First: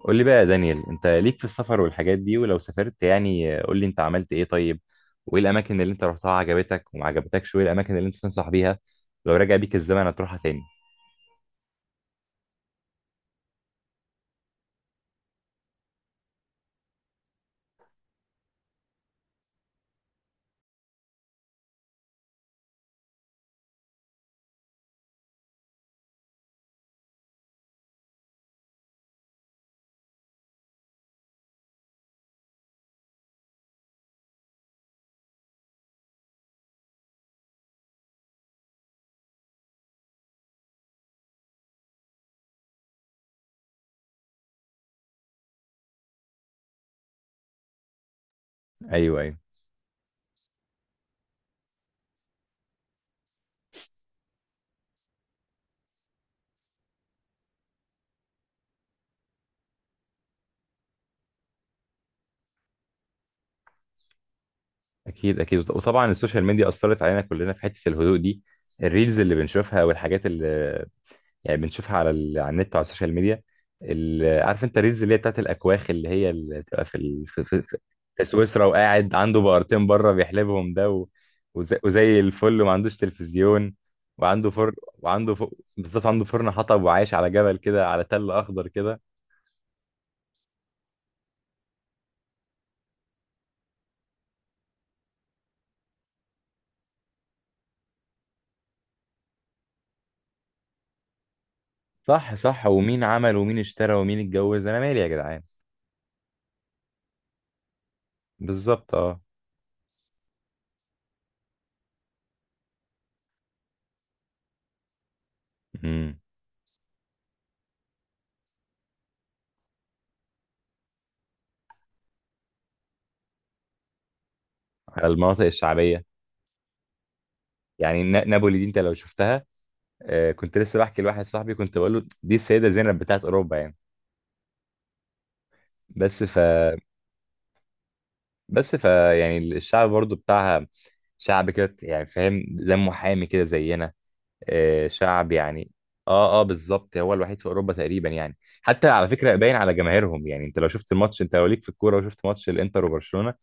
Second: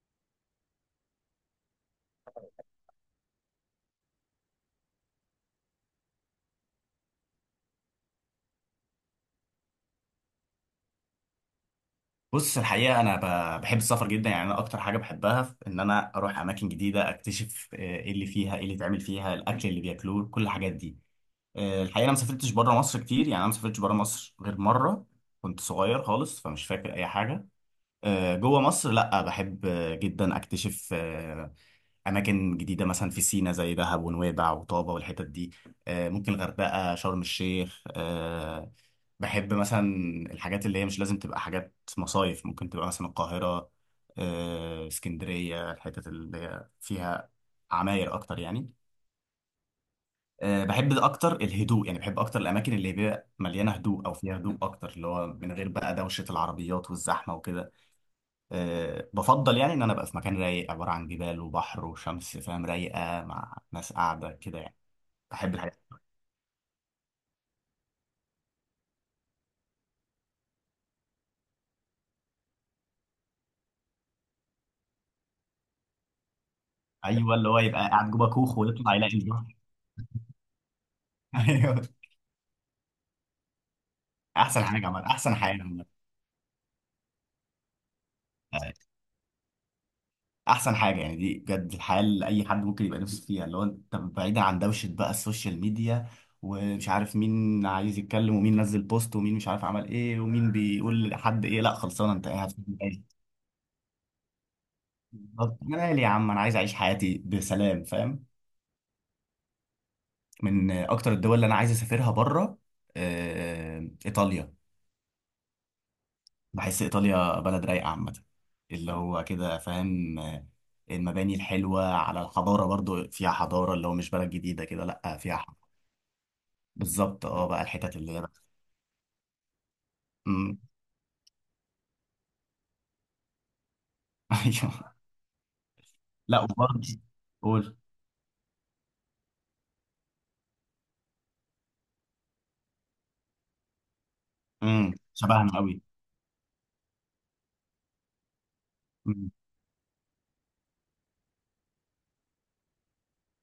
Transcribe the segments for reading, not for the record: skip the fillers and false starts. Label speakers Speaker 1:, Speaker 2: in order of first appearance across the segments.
Speaker 1: قول لي بقى يا دانيال، انت ليك في السفر والحاجات دي، ولو سافرت يعني قول لي انت عملت ايه؟ طيب وايه الاماكن اللي انت رحتها عجبتك وما عجبتكش؟ وايه الاماكن اللي انت تنصح بيها لو رجع بيك الزمن هتروحها تاني؟
Speaker 2: بص الحقيقة أنا بحب السفر جدا. يعني أنا أكتر حاجة بحبها في إن أنا أروح أماكن جديدة أكتشف إيه اللي فيها، إيه اللي اتعمل فيها، الأكل اللي بياكلوه، كل الحاجات دي. الحقيقة أنا ما سافرتش بره مصر كتير. يعني أنا ما سافرتش بره مصر غير مرة، كنت صغير خالص فمش فاكر أي حاجة. جوه مصر لأ، بحب جدا أكتشف اماكن جديده، مثلا في سينا زي دهب ونويبع وطابه والحتت دي. ممكن غردقه، شرم الشيخ. بحب مثلا الحاجات اللي هي مش لازم تبقى حاجات مصايف، ممكن تبقى مثلا القاهره، اسكندريه، الحتت اللي هي فيها عماير اكتر يعني.
Speaker 1: ايوه ايوه.
Speaker 2: بحب اكتر الهدوء، يعني بحب اكتر الاماكن اللي بيبقى مليانه هدوء او فيها هدوء اكتر، اللي هو من غير بقى دوشه العربيات والزحمه وكده. أه بفضل يعني ان انا ابقى في مكان رايق، عباره عن جبال وبحر وشمس، فاهم؟ رايقه مع ناس قاعده كده يعني.
Speaker 1: اكيد
Speaker 2: بحب
Speaker 1: اكيد، وط-
Speaker 2: الحاجات.
Speaker 1: وطبعا السوشيال ميديا اثرت علينا كلنا في حتة الهدوء دي. الريلز اللي بنشوفها والحاجات اللي يعني بنشوفها على على النت وعلى السوشيال ميديا. عارف انت الريلز اللي هي بتاعت الاكواخ، اللي هي اللي بتبقى في ال...
Speaker 2: ايوه
Speaker 1: في...
Speaker 2: اللي هو
Speaker 1: في... في
Speaker 2: يبقى قاعد
Speaker 1: في
Speaker 2: جوه كوخ
Speaker 1: سويسرا،
Speaker 2: ويطلع
Speaker 1: وقاعد
Speaker 2: يلاقي
Speaker 1: عنده
Speaker 2: البحر.
Speaker 1: بقرتين بره بيحلبهم ده، و... وزي...
Speaker 2: ايوه.
Speaker 1: وزي الفل، وما عندوش تلفزيون وعنده
Speaker 2: احسن
Speaker 1: فرن
Speaker 2: حاجه، عمل احسن حياه، عمل
Speaker 1: بالظبط. عنده فرن حطب وعايش على جبل كده، على تل اخضر كده.
Speaker 2: احسن حاجه يعني. دي بجد الحياه اللي اي حد ممكن يبقى نفسه فيها، اللي هو انت بعيدا عن دوشه بقى السوشيال ميديا ومش عارف مين عايز يتكلم ومين نزل بوست ومين مش عارف عمل ايه ومين بيقول لحد ايه، لا خلصانه انت
Speaker 1: صح
Speaker 2: قاعد في
Speaker 1: صح، ومين
Speaker 2: البيت.
Speaker 1: عمل ومين اشترى ومين اتجوز، انا مالي يا جدعان؟
Speaker 2: بالظبط. انا مالي يا عم، انا عايز اعيش حياتي بسلام، فاهم؟
Speaker 1: بالظبط، اه.
Speaker 2: من اكتر الدول اللي انا عايز اسافرها بره ايطاليا.
Speaker 1: امم.
Speaker 2: بحس ايطاليا بلد رايقه عامه، اللي هو كده فاهم. المباني الحلوه، على الحضاره برضو فيها حضاره، اللي هو مش بلد جديده كده،
Speaker 1: على
Speaker 2: لا فيها
Speaker 1: المناطق الشعبيه.
Speaker 2: بالظبط. اه بقى الحتت
Speaker 1: يعني
Speaker 2: اللي هي بقى.
Speaker 1: نابولي دي انت لو شفتها، آه، كنت
Speaker 2: مم.
Speaker 1: لسه بحكي لواحد صاحبي كنت بقول له دي السيدة زينب بتاعت أوروبا يعني.
Speaker 2: ايوه.
Speaker 1: بس ف
Speaker 2: لا وبرضه قول.
Speaker 1: بس يعني الشعب برضو بتاعها. شعب كده يعني، فاهم، دمه حامي كده زينا. آه،
Speaker 2: مم.
Speaker 1: شعب
Speaker 2: شبهنا
Speaker 1: يعني.
Speaker 2: قوي.
Speaker 1: اه اه بالظبط، هو الوحيد في أوروبا تقريبا يعني. حتى على
Speaker 2: مم.
Speaker 1: فكرة باين على جماهيرهم، يعني انت لو شفت الماتش، انت لو ليك في الكورة وشفت ماتش الانتر وبرشلونة،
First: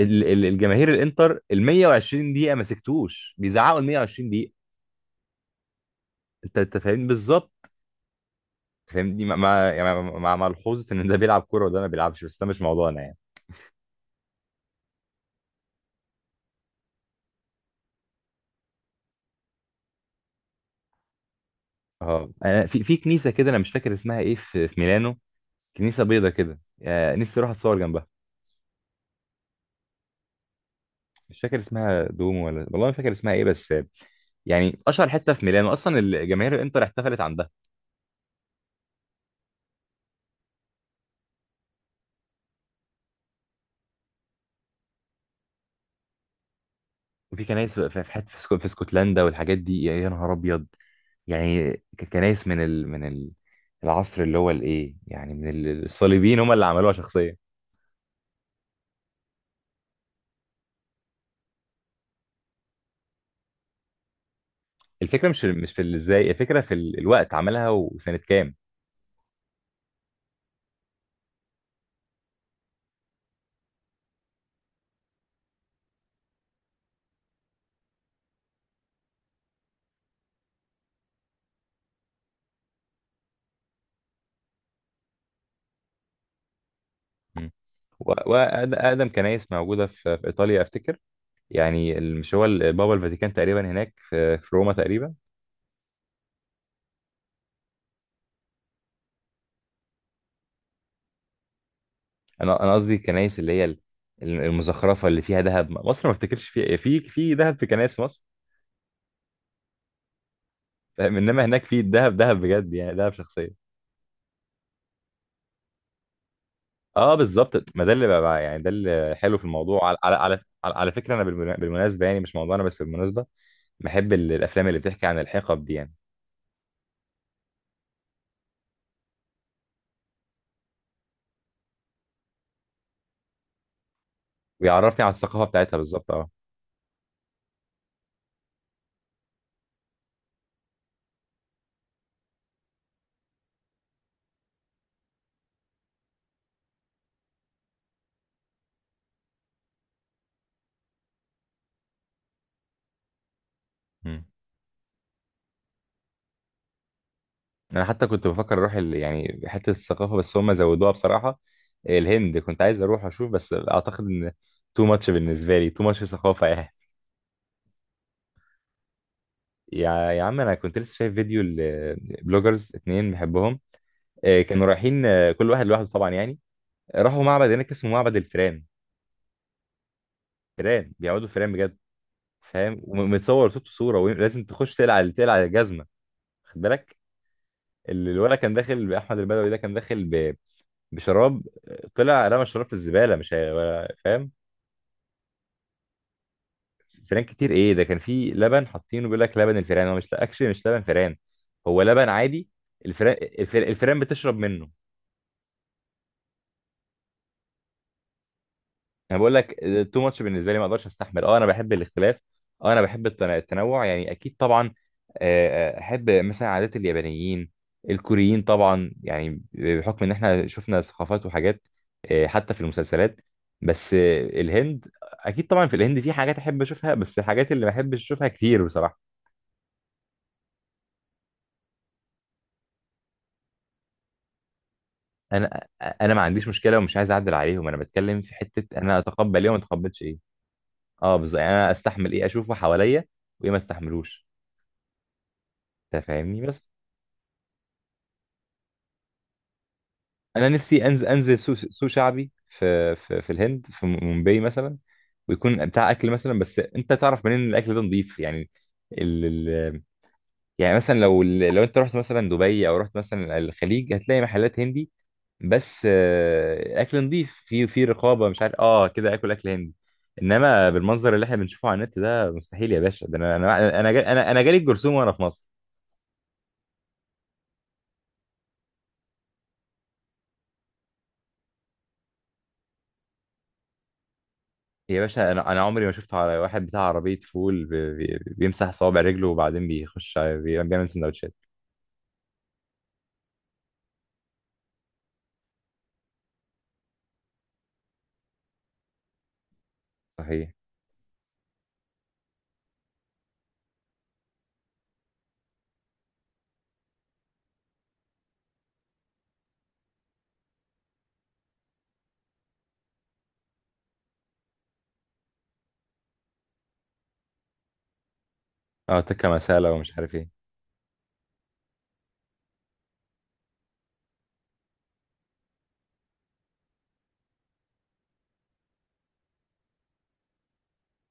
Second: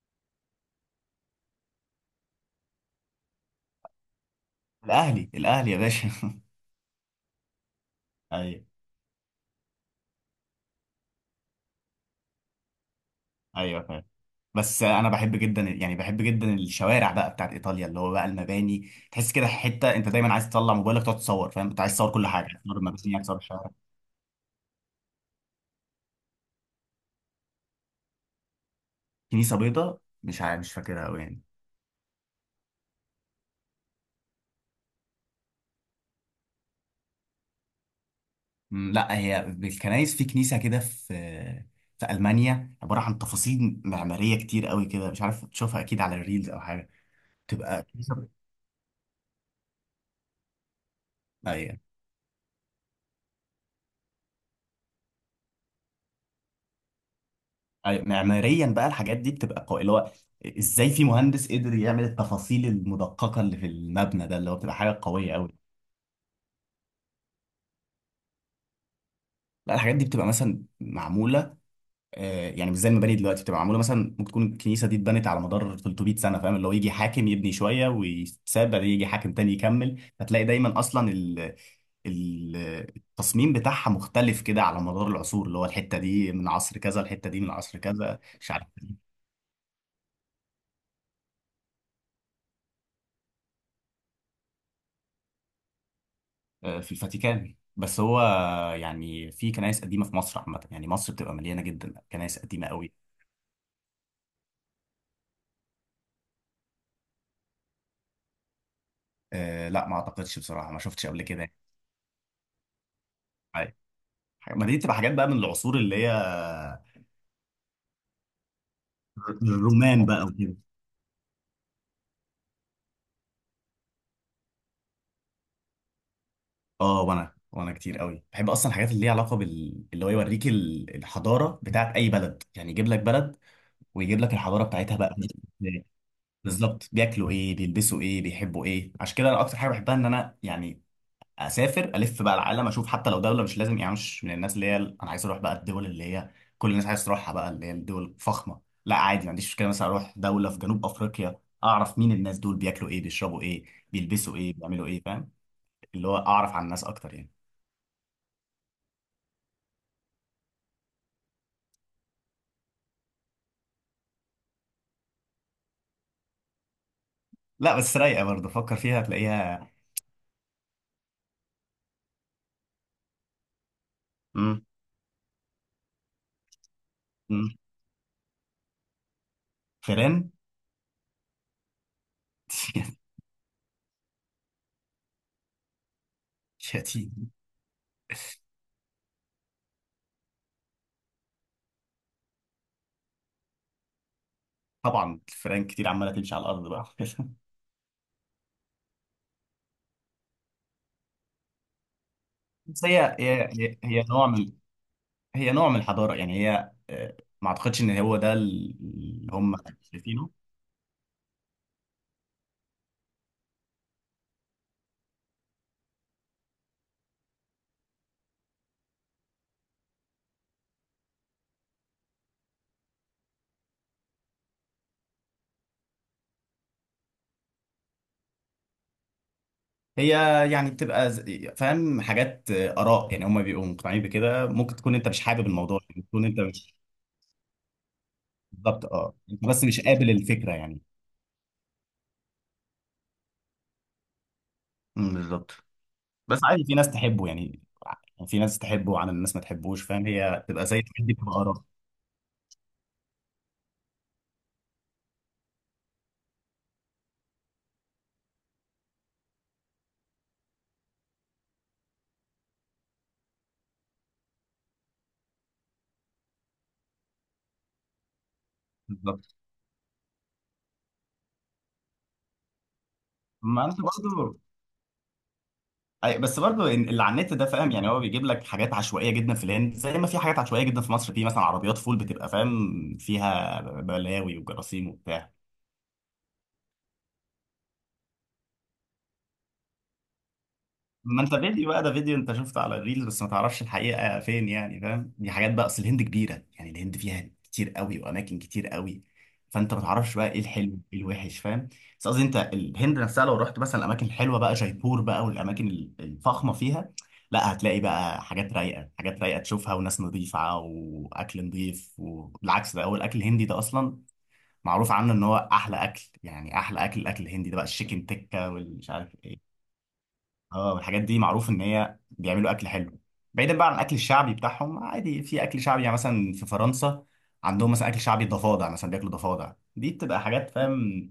Speaker 1: الجماهير الانتر ال 120 دقيقة ما سكتوش، بيزعقوا ال 120 دقيقة.
Speaker 2: الاهلي الاهلي يا باشا.
Speaker 1: انت فاهم بالظبط،
Speaker 2: ايوه.
Speaker 1: فاهمني. مع مع يعني مع مع ملحوظه ان ده بيلعب كوره وده ما بيلعبش، بس ده مش موضوعنا يعني.
Speaker 2: ايوه فاهم. بس انا بحب جدا، يعني بحب جدا الشوارع بقى بتاعت ايطاليا، اللي هو بقى المباني، تحس كده حته انت دايما عايز تطلع موبايلك تقعد تصور، فاهم؟ انت عايز تصور كل
Speaker 1: اه،
Speaker 2: حاجه، عايز
Speaker 1: انا
Speaker 2: تصور
Speaker 1: في
Speaker 2: المباني، عايز
Speaker 1: كنيسه
Speaker 2: تصور
Speaker 1: كده، انا
Speaker 2: الشوارع.
Speaker 1: مش فاكر اسمها ايه، في ميلانو. كنيسه بيضه كده، آه، نفسي اروح اتصور جنبها.
Speaker 2: كنيسه بيضاء؟ مش عارف، مش فاكرها قوي
Speaker 1: مش
Speaker 2: يعني.
Speaker 1: فاكر اسمها دومو ولا، والله ما فاكر اسمها ايه، بس آه، يعني اشهر حته في ميلانو اصلا، الجماهير الانتر احتفلت عندها.
Speaker 2: أمم، لا. هي بالكنايس، في كنيسه كده في في المانيا عباره عن تفاصيل معماريه كتير قوي كده، مش عارف تشوفها اكيد على الريلز او حاجه،
Speaker 1: وفي كنايس
Speaker 2: تبقى
Speaker 1: في حته
Speaker 2: كنيسه.
Speaker 1: في اسكتلندا والحاجات دي، يا يا نهار ابيض يعني.
Speaker 2: ايوه.
Speaker 1: كنايس من العصر اللي هو الايه يعني، من الصليبيين هم اللي عملوها شخصيا.
Speaker 2: أيوة. معماريا بقى الحاجات دي بتبقى قوي، اللي هو ازاي في مهندس قدر يعمل التفاصيل المدققه اللي في المبنى ده، اللي هو بتبقى حاجه
Speaker 1: الفكره
Speaker 2: قويه
Speaker 1: مش
Speaker 2: قوي.
Speaker 1: مش في ازاي، الفكره في الوقت عملها وسنه كام.
Speaker 2: لا الحاجات دي بتبقى مثلا معموله يعني مش زي المباني دلوقتي. بتبقى معموله مثلا، ممكن تكون الكنيسه دي اتبنت على مدار 300 سنه، فاهم؟ اللي هو يجي حاكم يبني شويه ويتساب، بعدين يجي حاكم تاني يكمل، فتلاقي دايما اصلا ال- التصميم بتاعها مختلف كده على مدار العصور، اللي هو الحته دي من عصر كذا، الحته دي من
Speaker 1: مم.
Speaker 2: عصر كذا، مش عارف.
Speaker 1: واقدم كنايس موجوده في ايطاليا افتكر، يعني ال- مش هو ال- بابا الفاتيكان تقريبا هناك في روما تقريبا.
Speaker 2: في الفاتيكان. بس هو يعني في كنائس قديمه في مصر عامه، يعني مصر بتبقى مليانه جدا كنائس
Speaker 1: انا
Speaker 2: قديمه
Speaker 1: انا قصدي
Speaker 2: قوي.
Speaker 1: الكنايس اللي هي المزخرفه اللي فيها ذهب. مصر ما افتكرش فيها، في ذهب في كنايس في مصر،
Speaker 2: لا ما اعتقدش بصراحه، ما شفتش
Speaker 1: فاهم،
Speaker 2: قبل كده
Speaker 1: انما
Speaker 2: يعني.
Speaker 1: هناك في ذهب ذهب بجد يعني، ذهب شخصيه.
Speaker 2: ما دي بتبقى حاجات بقى من العصور اللي هي
Speaker 1: اه بالظبط، ما ده اللي يعني ده اللي حلو في الموضوع. على
Speaker 2: الرومان
Speaker 1: على
Speaker 2: بقى
Speaker 1: على,
Speaker 2: وكده.
Speaker 1: على على فكره، انا بالمناسبه يعني، مش موضوعنا بس بالمناسبه، بحب الافلام اللي بتحكي عن الحقب دي يعني.
Speaker 2: اه وانا، كتير قوي بحب اصلا الحاجات اللي ليها علاقه بال، اللي هو يوريك الحضاره بتاعت اي بلد، يعني يجيب لك بلد ويجيب لك الحضاره بتاعتها
Speaker 1: بيعرفني على
Speaker 2: بقى.
Speaker 1: الثقافة بتاعتها بالظبط، اه.
Speaker 2: بالظبط، بياكلوا ايه، بيلبسوا ايه، بيحبوا ايه. عشان كده انا اكتر حاجه بحبها ان انا يعني اسافر الف بقى العالم، اشوف حتى لو دوله، مش لازم يعني مش من الناس اللي هي انا عايز اروح بقى الدول اللي هي كل الناس عايز تروحها بقى، اللي هي الدول الفخمه. لا عادي، ما عنديش مشكله مثلا اروح دوله في جنوب افريقيا، اعرف مين الناس دول، بياكلوا ايه، بيشربوا ايه،
Speaker 1: مم.
Speaker 2: بيلبسوا ايه، بيعملوا ايه، فاهم؟ اللي هو اعرف عن الناس اكتر يعني.
Speaker 1: انا حتى كنت بفكر اروح يعني حتة الثقافة، بس هم زودوها بصراحة. الهند كنت عايز اروح اشوف، بس اعتقد ان تو ماتش بالنسبة لي، تو ماتش ثقافة يعني.
Speaker 2: لا بس رايقه برضه، فكر فيها هتلاقيها.
Speaker 1: يا عم، انا كنت لسه شايف فيديو البلوجرز اتنين بحبهم، آه، كانوا
Speaker 2: امم.
Speaker 1: رايحين آه، كل واحد لوحده طبعا يعني. راحوا
Speaker 2: امم.
Speaker 1: معبد هناك اسمه معبد الفيران.
Speaker 2: فيران.
Speaker 1: فيران بيعبدوا فيران بجد، فاهم، ومتصور صوته صورة، ولازم تخش تقلع تقلع الجزمة. خد بالك،
Speaker 2: شتيم.
Speaker 1: الولد كان داخل باحمد البدوي، ده كان داخل بشراب، طلع رمى الشراب في الزباله مش هي فاهم.
Speaker 2: طبعا الفيران كتير عماله تمشي على الارض بقى.
Speaker 1: فران كتير، ايه ده، كان في لبن حاطينه بيقول لك لبن الفئران، هو مش اكشلي مش لبن فئران، هو لبن عادي.
Speaker 2: بس
Speaker 1: الفئران الفئران
Speaker 2: هي نوع
Speaker 1: بتشرب
Speaker 2: من،
Speaker 1: منه.
Speaker 2: هي نوع من الحضارة يعني. هي ما اعتقدش ان هو ده
Speaker 1: انا
Speaker 2: اللي
Speaker 1: بقول
Speaker 2: هم
Speaker 1: لك تو ماتش
Speaker 2: شايفينه.
Speaker 1: بالنسبه لي، ما اقدرش استحمل، اه. انا بحب الاختلاف، اه، انا بحب التنوع يعني، اكيد طبعا. آه، آه، احب مثلا عادات اليابانيين الكوريين طبعا، يعني بحكم ان احنا شفنا ثقافات وحاجات، آه، حتى في المسلسلات. بس آه، الهند اكيد طبعا، في الهند في حاجات احب اشوفها، بس الحاجات اللي ما احبش اشوفها كتير بصراحه.
Speaker 2: هي يعني بتبقى فاهم حاجات، آراء. يعني هم بيبقوا مقتنعين بكده، ممكن تكون انت مش حابب
Speaker 1: انا
Speaker 2: الموضوع،
Speaker 1: آه،
Speaker 2: يعني
Speaker 1: انا ما
Speaker 2: تكون انت
Speaker 1: عنديش
Speaker 2: مش.
Speaker 1: مشكله ومش عايز اعدل عليهم، انا بتكلم في حته
Speaker 2: بالظبط
Speaker 1: انا
Speaker 2: اه،
Speaker 1: اتقبل
Speaker 2: انت
Speaker 1: ايه وما
Speaker 2: بس مش
Speaker 1: اتقبلش
Speaker 2: قابل
Speaker 1: ايه.
Speaker 2: الفكرة يعني.
Speaker 1: اه بالظبط يعني، انا استحمل ايه اشوفه حواليا وايه ما استحملوش.
Speaker 2: أمم، بالظبط.
Speaker 1: انت
Speaker 2: بس
Speaker 1: فاهمني
Speaker 2: عادي،
Speaker 1: بس.
Speaker 2: في ناس تحبه يعني. يعني في ناس تحبه وعن الناس ما تحبوش، فاهم؟ هي
Speaker 1: انا
Speaker 2: تبقى زي
Speaker 1: نفسي انزل
Speaker 2: دي، بتبقى
Speaker 1: انزل سوق
Speaker 2: آراء.
Speaker 1: سوق شعبي في الهند، في مومباي مثلا، ويكون بتاع اكل مثلا، بس انت تعرف منين ان الاكل ده نظيف يعني؟ ال ال يعني مثلا لو انت رحت مثلا دبي او رحت مثلا الخليج، هتلاقي محلات هندي بس آه، اكل نظيف، في في رقابه، مش عارف، اه كده، اكل
Speaker 2: بالظبط.
Speaker 1: اكل هندي. انما بالمنظر اللي احنا بنشوفه على النت ده مستحيل يا باشا. ده انا
Speaker 2: ما انت
Speaker 1: انا انا جا- انا
Speaker 2: برضه.
Speaker 1: أنا جالي الجرثومه وانا في مصر.
Speaker 2: أي، بس برضه اللي على النت ده، فاهم؟ يعني هو بيجيب لك حاجات عشوائيه جدا في الهند، زي ما في حاجات عشوائيه جدا في مصر، في مثلا عربيات فول بتبقى فاهم فيها بلاوي وجراثيم
Speaker 1: يا باشا،
Speaker 2: وبتاع.
Speaker 1: انا عمري ما شفت على واحد بتاع عربيه فول بيمسح صوابع رجله وبعدين بيخش بيعمل
Speaker 2: ما
Speaker 1: سندوتشات.
Speaker 2: انت فيديو بقى ده، فيديو انت شفته على الريلز، بس ما تعرفش الحقيقة فين، يعني فاهم؟ دي حاجات بقى، اصل الهند كبيرة، يعني الهند فيها كتير قوي، واماكن كتير قوي، فانت ما تعرفش بقى ايه
Speaker 1: صحيح،
Speaker 2: الحلو ايه الوحش، فاهم؟ بس قصدي انت الهند نفسها لو رحت مثلا الاماكن الحلوة بقى، جايبور بقى والاماكن الفخمة فيها، لا هتلاقي بقى حاجات رايقة، حاجات رايقة تشوفها، وناس نظيفة واكل نظيف. والعكس ده، هو الاكل الهندي ده اصلا معروف عنه ان هو احلى اكل، يعني احلى اكل الاكل الهندي ده بقى، الشيكن تكة والمش
Speaker 1: اه.
Speaker 2: عارف
Speaker 1: تكه
Speaker 2: إيه.
Speaker 1: مساله ومش عارف ايه.
Speaker 2: اه، والحاجات دي معروف ان هي بيعملوا اكل حلو. بعيدا بقى عن الاكل الشعبي بتاعهم، عادي في اكل شعبي، يعني مثلا في فرنسا عندهم مثلا اكل شعبي ضفادع، مثلا بياكلوا ضفادع، دي بتبقى حاجات فاهم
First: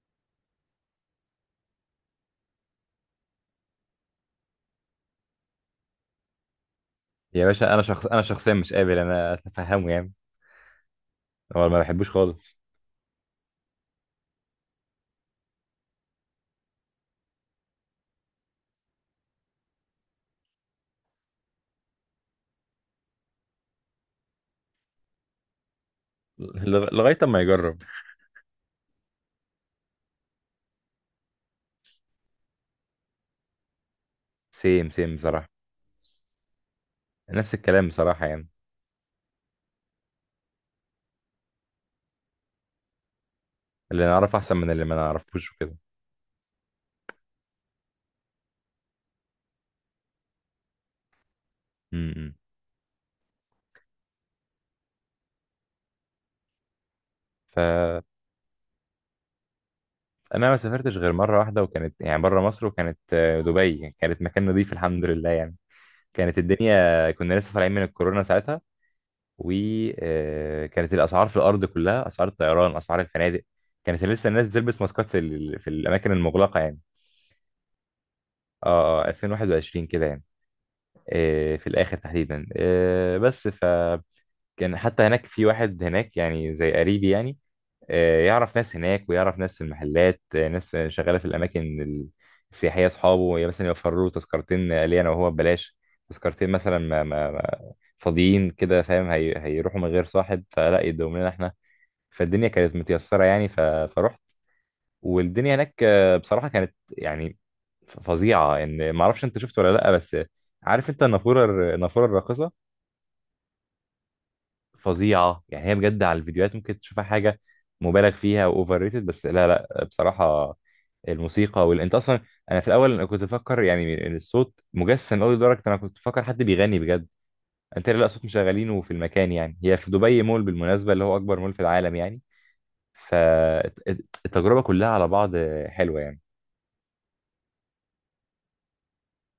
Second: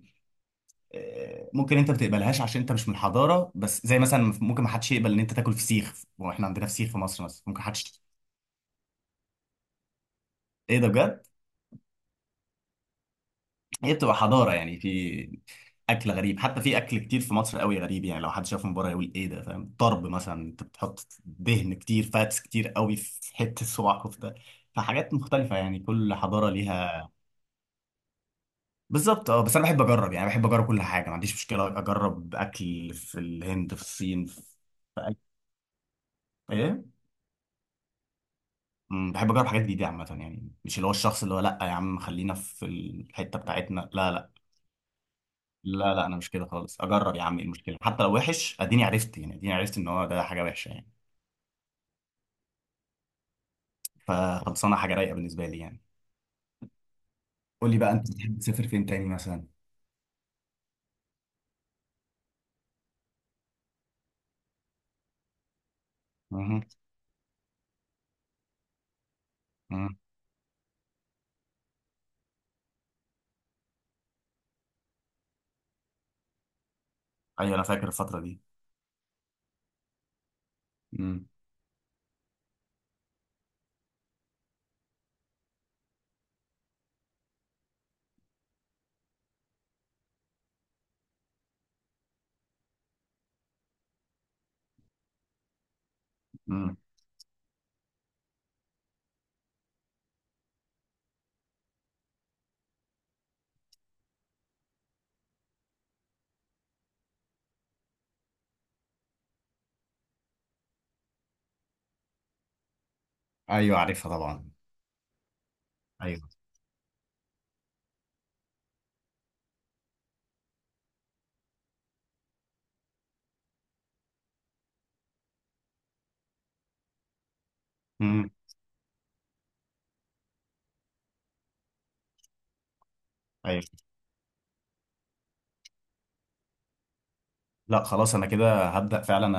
Speaker 2: ممكن انت ما تقبلهاش عشان انت مش من الحضاره، بس زي مثلا ممكن ما حدش يقبل ان انت تاكل فسيخ، واحنا عندنا فسيخ في مصر، مثلا
Speaker 1: يا
Speaker 2: ممكن
Speaker 1: باشا انا
Speaker 2: حدش.
Speaker 1: شخص، انا شخصيا مش قابل انا اتفهمه يعني،
Speaker 2: ايه ده، بجد؟
Speaker 1: هو ما بحبوش خالص.
Speaker 2: هي بتبقى حضاره يعني، في اكل غريب، حتى في اكل كتير في مصر قوي غريب، يعني لو حد شاف من بره يقول ايه ده، فاهم؟ طرب مثلا، انت بتحط دهن كتير، فاتس كتير قوي، في حته صباع كفته. فحاجات مختلفه يعني، كل حضاره ليها.
Speaker 1: لغايه اما يجرب.
Speaker 2: بالظبط اه، بس انا بحب اجرب، يعني بحب اجرب كل حاجه، ما عنديش مشكله اجرب اكل في الهند، في الصين، في
Speaker 1: سيم
Speaker 2: في
Speaker 1: سيم بصراحه،
Speaker 2: ايه.
Speaker 1: نفس الكلام بصراحه يعني.
Speaker 2: أمم، بحب اجرب حاجات جديده عامه، يعني مش اللي هو الشخص اللي هو لا يا عم خلينا في الحته بتاعتنا،
Speaker 1: اللي
Speaker 2: لا لا.
Speaker 1: نعرفه احسن من اللي ما نعرفوش وكده.
Speaker 2: لا لا انا مش كده خالص، اجرب يا عم ايه المشكله؟ حتى لو وحش اديني عرفت، يعني اديني عرفت ان هو ده حاجه وحشه يعني،
Speaker 1: امم.
Speaker 2: فخلصانه حاجه رايقه بالنسبه لي يعني. قول لي بقى
Speaker 1: فانا
Speaker 2: انت بتحب تسافر فين تاني مثلا؟
Speaker 1: ما سافرتش غير مره واحده، وكانت يعني بره مصر، وكانت آه، دبي. كانت مكان نظيف الحمد لله يعني. كانت
Speaker 2: مه.
Speaker 1: الدنيا كنا لسه طالعين من الكورونا ساعتها،
Speaker 2: مه.
Speaker 1: وكانت الاسعار في الارض كلها، اسعار الطيران اسعار الفنادق، كانت لسه الناس بتلبس ماسكات في الاماكن المغلقه يعني.
Speaker 2: ايوه انا فاكر الفتره دي.
Speaker 1: اه اه 2021 كده يعني،
Speaker 2: مم.
Speaker 1: آه، في الاخر تحديدا، آه، بس فكان. حتى هناك في واحد هناك يعني زي قريبي يعني، آه، يعرف ناس هناك ويعرف ناس في المحلات، آه، ناس شغاله في الاماكن السياحيه، اصحابه مثلا يوفروا له تذكرتين ليا انا وهو ببلاش، تذكرتين
Speaker 2: مم.
Speaker 1: مثلا فاضيين كده فاهم، هيروحوا من غير صاحب فلا يدوم لنا احنا، فالدنيا كانت متيسرة يعني، فرحت. والدنيا هناك آه، بصراحة كانت يعني فظيعة ان ما اعرفش، انت شفت ولا لا، بس عارف انت النافورة النافورة الراقصة؟
Speaker 2: ايوه عارفها طبعا.
Speaker 1: فظيعة يعني، هي بجد على
Speaker 2: ايوه.
Speaker 1: الفيديوهات ممكن تشوفها حاجة مبالغ فيها واوفر ريتد، بس لا لا، بصراحة الموسيقى انت اصلا، انا في الاول انا كنت بفكر يعني إن الصوت مجسم قوي، لدرجة انا كنت بفكر حد بيغني بجد. انت لا، صوت
Speaker 2: مم.
Speaker 1: مشغلينه في المكان، يعني هي في دبي مول بالمناسبة، اللي هو اكبر مول في العالم يعني.
Speaker 2: ايوه.
Speaker 1: فالتجربة كلها على بعض حلوة يعني.
Speaker 2: لا خلاص، انا كده هبدا فعلا.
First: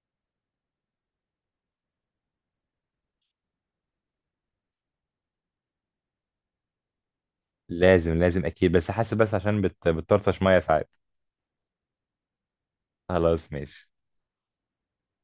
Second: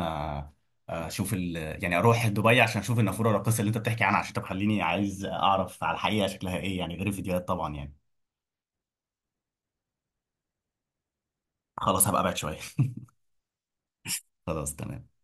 Speaker 2: اشوف يعني اروح دبي عشان اشوف النافوره الراقصه اللي انت بتحكي عنها، عشان تخليني عايز اعرف على الحقيقه شكلها ايه، يعني غير الفيديوهات طبعا يعني.
Speaker 1: لازم لازم أكيد، بس حاسس بس عشان بتطرطش مية ساعات.
Speaker 2: خلاص هبقى ابعد شويه.
Speaker 1: خلاص ماشي.
Speaker 2: خلاص تمام.